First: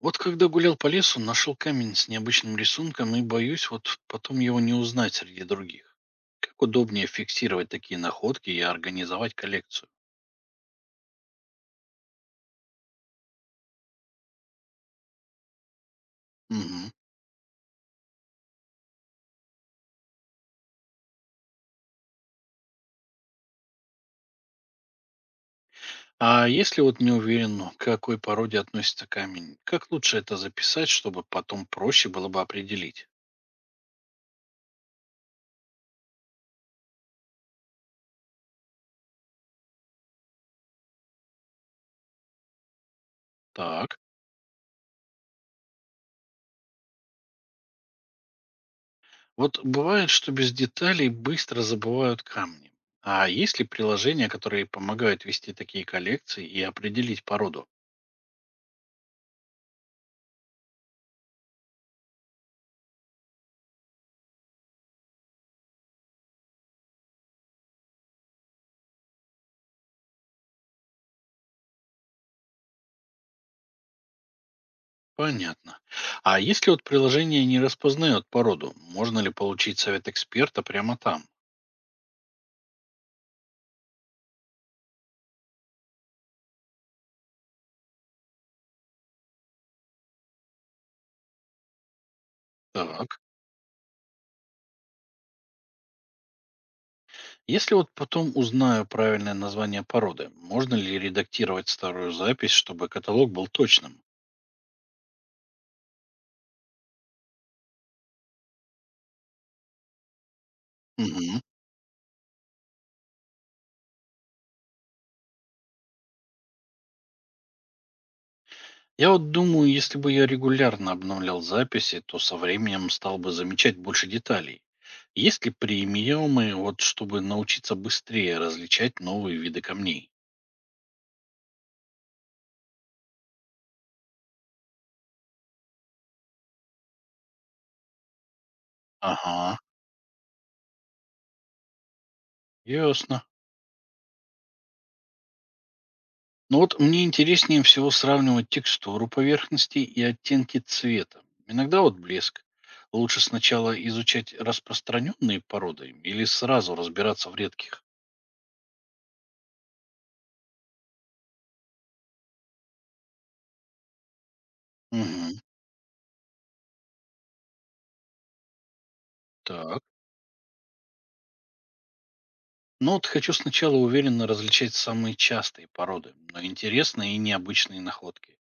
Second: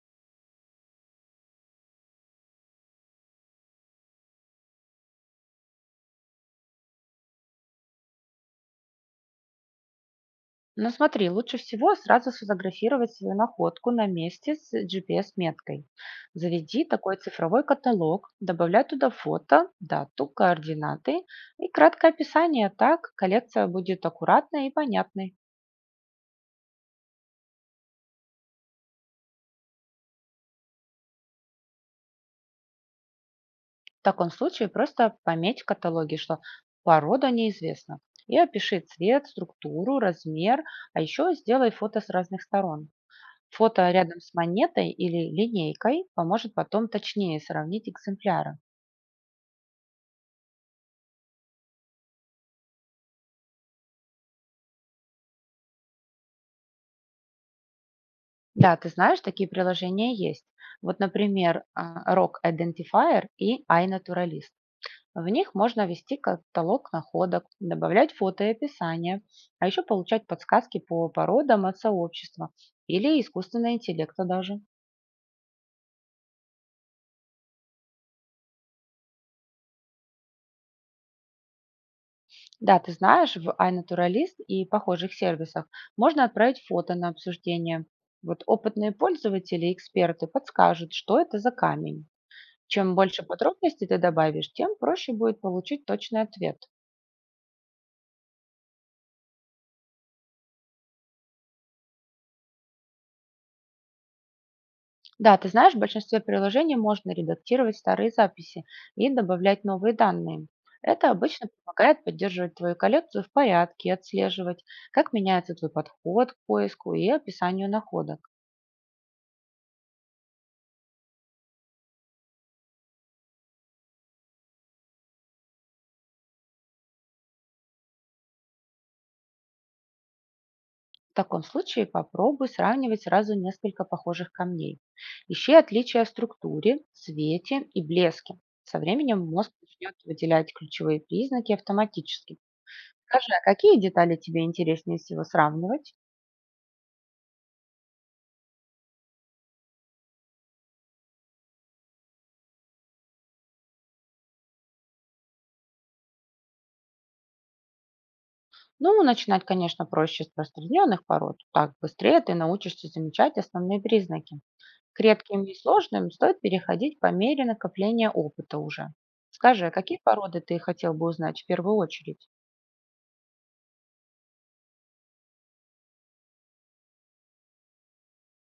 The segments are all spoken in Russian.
Вот когда гулял по лесу, нашел камень с необычным рисунком и боюсь вот потом его не узнать среди других. Как удобнее фиксировать такие находки и организовать коллекцию? Ну смотри, лучше всего сразу сфотографировать свою находку на месте с GPS-меткой. Заведи Мгм. такой цифровой каталог, добавляй туда фото, дату, координаты и краткое описание. Так коллекция будет аккуратной и понятной. А если вот не уверен, ну, к какой породе относится камень, как лучше это записать, чтобы потом проще было бы определить? В таком случае просто пометь в каталоге, что порода неизвестна. И опиши цвет, структуру, размер, а еще сделай фото с разных сторон. Фото Так, рядом с монетой или линейкой поможет потом точнее сравнить экземпляры. вот бывает, что без деталей быстро забывают камни. А есть ли приложения, которые помогают вести такие коллекции и определить породу? Да, ты знаешь, такие приложения есть. Вот, например, Rock Identifier и iNaturalist. В них можно вести каталог находок, добавлять фото и описание, а еще получать подсказки по породам от сообщества или искусственного интеллекта даже. Понятно. А если вот приложение не распознает породу, можно ли получить совет эксперта прямо там? Да, ты знаешь, в iNaturalist и похожих сервисах можно отправить фото на обсуждение. Вот опытные пользователи и эксперты подскажут, что это за камень. Чем Так. больше подробностей ты добавишь, тем проще будет получить точный ответ. Если вот потом узнаю правильное название породы, можно ли редактировать старую запись, чтобы каталог был точным? Да, ты знаешь, в большинстве приложений можно редактировать старые записи и добавлять новые данные. Это Мгм. обычно помогает поддерживать твою коллекцию в порядке и отслеживать, как меняется твой подход к поиску и описанию находок. Я вот думаю, если бы я регулярно обновлял записи, то со временем стал бы замечать больше деталей. Есть ли премиумы, вот чтобы научиться быстрее различать новые виды камней? В таком случае попробуй сравнивать сразу несколько похожих камней. Ищи отличия в структуре, цвете и блеске. Со временем мозг Ага, начнет выделять ключевые признаки автоматически. ясно. Скажи, а какие детали тебе интереснее всего сравнивать? Но вот мне интереснее всего сравнивать текстуру поверхности и оттенки цвета. Иногда вот блеск. Лучше сначала изучать распространенные породы или сразу разбираться в редких. Ну, начинать, конечно, проще с распространенных пород. Так быстрее ты научишься замечать основные признаки. К Мгм. редким и сложным стоит переходить по мере накопления опыта уже. Скажи, а Так. какие породы ты хотел бы узнать в первую очередь? Ну вот хочу сначала уверенно различать самые частые породы, но интересные и необычные находки.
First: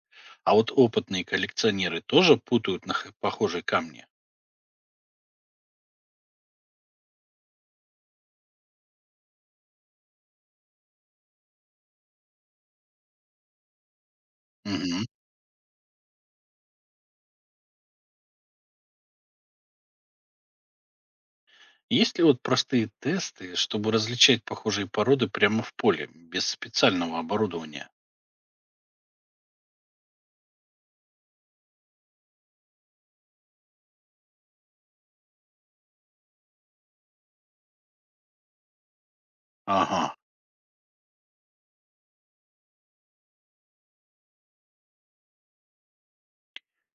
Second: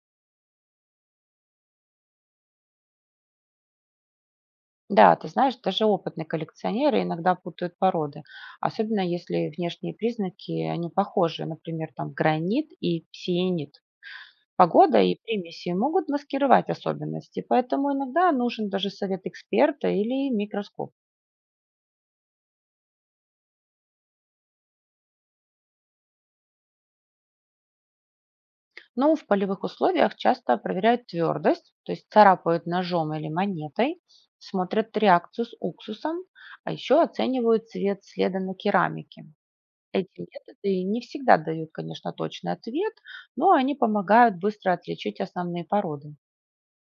А вот опытные коллекционеры тоже путают на х- похожие камни. Да, ты знаешь, даже опытные коллекционеры иногда путают породы, особенно если внешние признаки, они похожи, например, там гранит и псиенит. Погода Мгм. и примеси могут маскировать особенности, поэтому иногда нужен даже совет эксперта или микроскоп. Есть ли вот простые тесты, чтобы различать похожие породы прямо в поле, без специального оборудования? Ну, в полевых условиях часто проверяют твердость, то есть царапают ножом или монетой, смотрят реакцию с уксусом, а еще оценивают цвет следа на керамике. Ага. Эти методы не всегда дают, конечно, точный ответ, но они помогают быстро отличить основные породы.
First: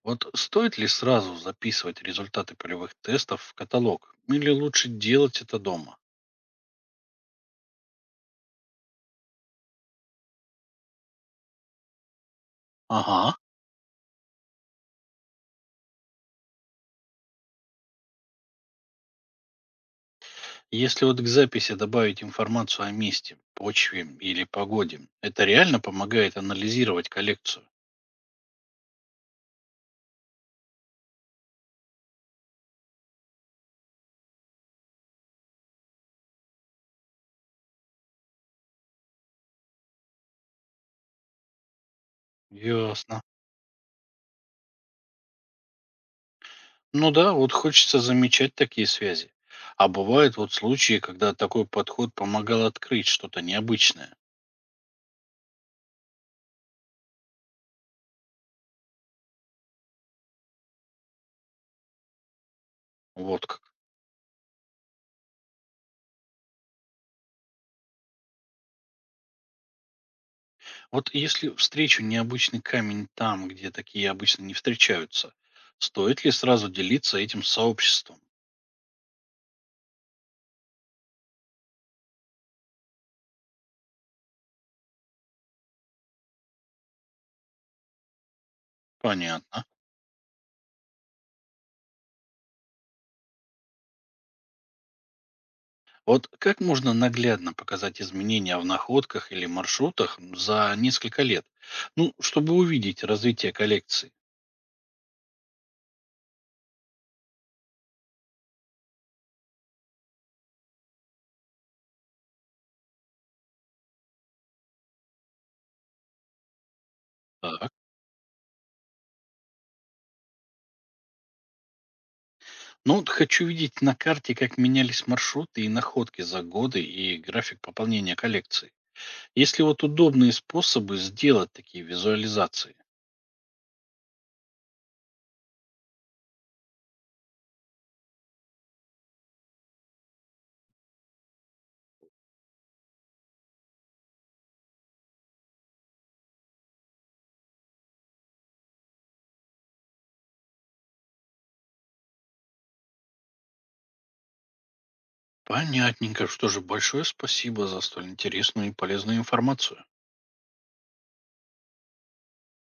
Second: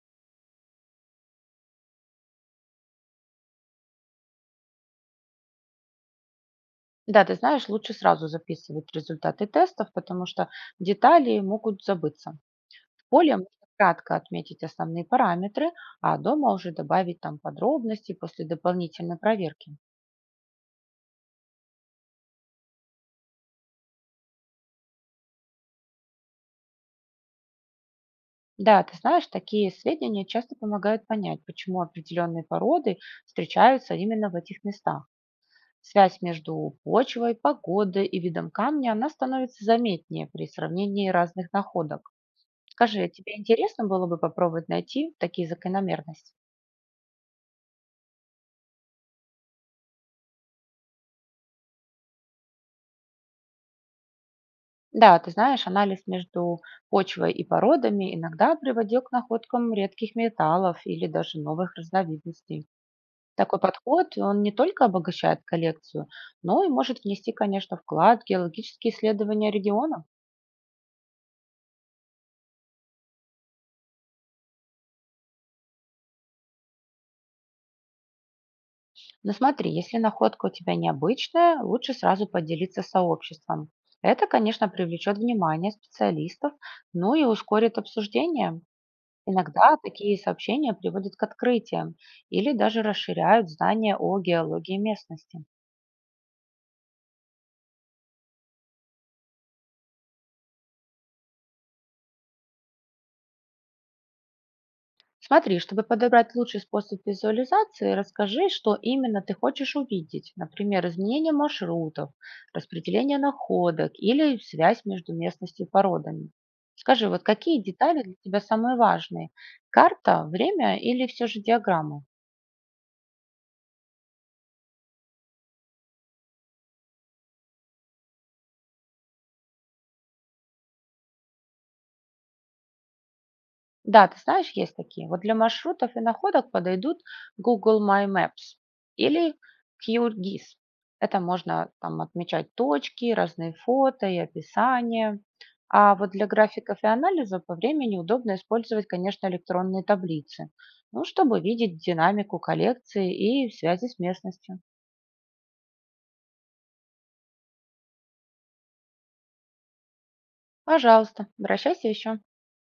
Вот стоит ли сразу записывать результаты полевых тестов в каталог? Или лучше делать это дома? Да, ты знаешь, лучше сразу записывать результаты тестов, потому что детали могут забыться. В поле Ага. можно кратко отметить основные параметры, а дома уже добавить там подробности после дополнительной проверки. Если вот к записи добавить информацию о месте, почве или погоде, это реально помогает анализировать коллекцию? Да, ты знаешь, такие сведения часто помогают понять, почему определенные породы встречаются именно в этих местах. Связь между почвой, погодой и видом камня, она становится заметнее при сравнении разных находок. Скажи, а Ясно. тебе интересно было бы попробовать найти такие закономерности? Ну да, вот хочется замечать такие связи. А бывают вот случаи, когда такой подход помогал открыть что-то необычное. Да, ты знаешь, анализ между почвой и породами иногда приводил к находкам редких металлов или даже новых разновидностей. Вот Такой как. подход, он не только обогащает коллекцию, но и может внести, конечно, вклад в геологические исследования региона. Вот если встречу необычный камень там, где такие обычно не встречаются, стоит ли сразу делиться этим с сообществом? Но смотри, если находка у тебя необычная, лучше сразу поделиться с сообществом. Это, конечно, привлечет внимание специалистов, ну и ускорит обсуждение. Понятно. Иногда такие сообщения приводят к открытиям или даже расширяют знания о геологии местности. Вот как можно наглядно показать изменения в находках или маршрутах за несколько лет? Ну, чтобы увидеть развитие коллекции. Смотри, чтобы подобрать лучший способ визуализации, расскажи, что именно ты хочешь увидеть. Например, изменение маршрутов, распределение находок или связь между местностью и породами. Скажи, вот какие Так. детали для тебя самые важные? Карта, время или все же диаграмма? Ну, вот хочу видеть на карте, как менялись маршруты и находки за годы и график пополнения коллекции. Есть ли вот удобные способы сделать такие визуализации? Да, ты знаешь, есть такие. Вот для маршрутов и находок подойдут Google My Maps или QGIS. Это можно там отмечать точки, разные фото и описания. А вот для графиков и анализа по времени удобно использовать, конечно, электронные таблицы, ну, чтобы видеть динамику коллекции и связи с местностью. Понятненько. Что же, большое спасибо за столь интересную и полезную информацию. Пожалуйста, обращайся еще.